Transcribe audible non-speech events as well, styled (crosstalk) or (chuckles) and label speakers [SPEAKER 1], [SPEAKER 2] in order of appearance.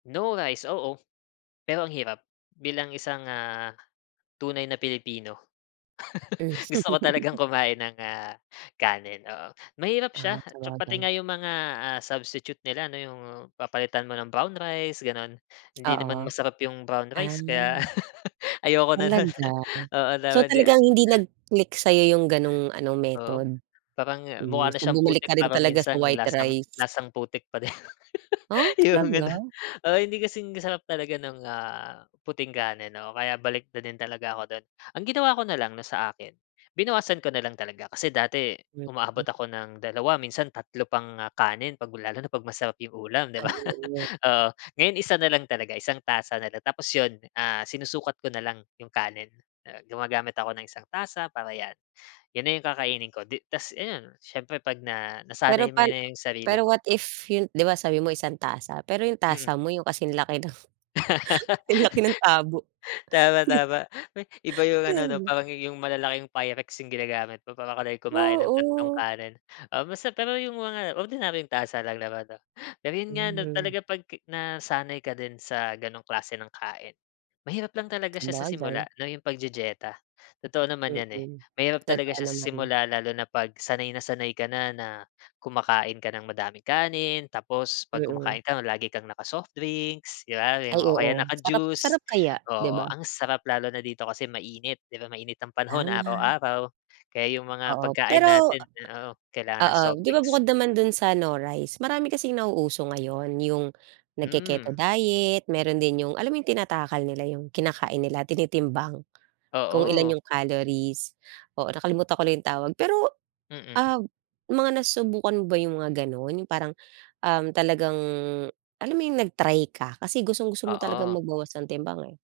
[SPEAKER 1] No rice, oo. Pero ang hirap. Bilang isang, ah, tunay na Pilipino.
[SPEAKER 2] Hmm.
[SPEAKER 1] (laughs) Gusto ko talagang
[SPEAKER 2] (laughs)
[SPEAKER 1] kumain ng, ah, kanin, oo. Mahirap
[SPEAKER 2] Ah,
[SPEAKER 1] siya tsu pati
[SPEAKER 2] sabagay.
[SPEAKER 1] nga yung mga, ah, substitute nila, ano yung papalitan mo ng brown rice, ganon. Hindi naman
[SPEAKER 2] Oo.
[SPEAKER 1] masarap yung brown rice kaya
[SPEAKER 2] Ah.
[SPEAKER 1] (laughs) ayoko na nu'n.
[SPEAKER 2] Talaga?
[SPEAKER 1] Oo
[SPEAKER 2] So
[SPEAKER 1] naman di ah
[SPEAKER 2] talagang hindi nag-click sa'yo yung gano'ng ano,
[SPEAKER 1] Oo.
[SPEAKER 2] method?
[SPEAKER 1] Parang
[SPEAKER 2] Hmm,
[SPEAKER 1] mukha na
[SPEAKER 2] so
[SPEAKER 1] siyang
[SPEAKER 2] bumalik ka
[SPEAKER 1] putik,
[SPEAKER 2] rin
[SPEAKER 1] parang
[SPEAKER 2] talaga sa
[SPEAKER 1] minsan
[SPEAKER 2] white
[SPEAKER 1] lasang
[SPEAKER 2] rice.
[SPEAKER 1] lasang-putik pa din,
[SPEAKER 2] Oh,
[SPEAKER 1] (laughs)
[SPEAKER 2] (clicks tongue)
[SPEAKER 1] yung ganon.
[SPEAKER 2] talaga?
[SPEAKER 1] Oo, hindi kasing sarap talaga ng, ah, puting kanin, oo. Kaya balik na din talaga ako do'n. Ang ginawa ko na lang na sa akin, binawasan ko na lang talaga. Kasi dati,
[SPEAKER 2] Mm.
[SPEAKER 1] umaabot ako ng dalawa minsan tatlo pang ah kanin, 'pag lalo na pag masarap yung ulam, di
[SPEAKER 2] Ay,
[SPEAKER 1] ba?
[SPEAKER 2] oo.
[SPEAKER 1] (laughs) Oo, ngayon isa na lang talaga. Isang tasa na lang tapos yun, ah, sinusukat ko na lang yung kanin. Ah, gumagamit ako ng isang tasa para 'yan. 'Yon na yung kakainin ko. Di tapos ayun. Siyempre 'pag na
[SPEAKER 2] Pero
[SPEAKER 1] nasanay mo
[SPEAKER 2] pan
[SPEAKER 1] na 'yong sarili
[SPEAKER 2] pero
[SPEAKER 1] mo
[SPEAKER 2] what if yun di ba, sabi mo isang tasa, pero yung
[SPEAKER 1] Mm.
[SPEAKER 2] tasa mo yung kasing laki ng, 'sinlaki ng tabo,
[SPEAKER 1] (laughs) Tama,
[SPEAKER 2] dib
[SPEAKER 1] tama. We iba yung
[SPEAKER 2] (chuckles) di
[SPEAKER 1] ano, 'no,
[SPEAKER 2] ba?
[SPEAKER 1] parang yu yung malalaking Pyrex yung ginagamit ko. Para ka din kumain ng tatlong
[SPEAKER 2] Oo.
[SPEAKER 1] kanin. Ah mas sap pero yung mga ordinaryong tasa lang naman, 'no? Pero 'yon nga, no,
[SPEAKER 2] Hmm.
[SPEAKER 1] talaga 'pag nasanay ka din sa gano'ng klase ng kain, mahirap lang talaga siya sa
[SPEAKER 2] Sabagay.
[SPEAKER 1] simula, 'no, yung pagdidiyeta. Totoo naman yan, eh,
[SPEAKER 2] Mm.
[SPEAKER 1] mahirap talaga
[SPEAKER 2] Totoo
[SPEAKER 1] siya sa
[SPEAKER 2] naman.
[SPEAKER 1] simula lalo na 'pag sanay na sanay ka na na kumakain ka ng madaming kanin, tapos 'pag
[SPEAKER 2] Mm.
[SPEAKER 1] kumakain ka, lagi kang naka-soft drinks, di ba?
[SPEAKER 2] Ay,
[SPEAKER 1] O kaya
[SPEAKER 2] oo
[SPEAKER 1] naka
[SPEAKER 2] sarap
[SPEAKER 1] juice.
[SPEAKER 2] sarap kaya, di
[SPEAKER 1] Oo,
[SPEAKER 2] ba?
[SPEAKER 1] ang sarap lalo na dito kasi mainit, di ba, mainit ang panahon
[SPEAKER 2] Tama.
[SPEAKER 1] araw-araw. Kaya yung mga
[SPEAKER 2] Oo,
[SPEAKER 1] pagkain
[SPEAKER 2] pero,
[SPEAKER 1] natin oo kailangan ng
[SPEAKER 2] ah
[SPEAKER 1] soft
[SPEAKER 2] oo, di ba
[SPEAKER 1] drinks.
[SPEAKER 2] bukod naman do'n sa no rice, marami kasing nauuso ngayon, yung nagke-keto
[SPEAKER 1] Hmm.
[SPEAKER 2] diet, meron din yung alam mo yung tinatakal nila yung kinakain nila, tinitimbang. Kung ilan
[SPEAKER 1] Oo.
[SPEAKER 2] yung calories. Oo, nakalimutan ko lang yung tawag. Pero
[SPEAKER 1] Mm.
[SPEAKER 2] ah, mga nasubukan mo ba yung mga ganon? Yung parang, um, talagang alam mo yung nag-try ka? Kasi gustong-gusto mo talagang
[SPEAKER 1] Oo.
[SPEAKER 2] magbawas ng timbang, eh.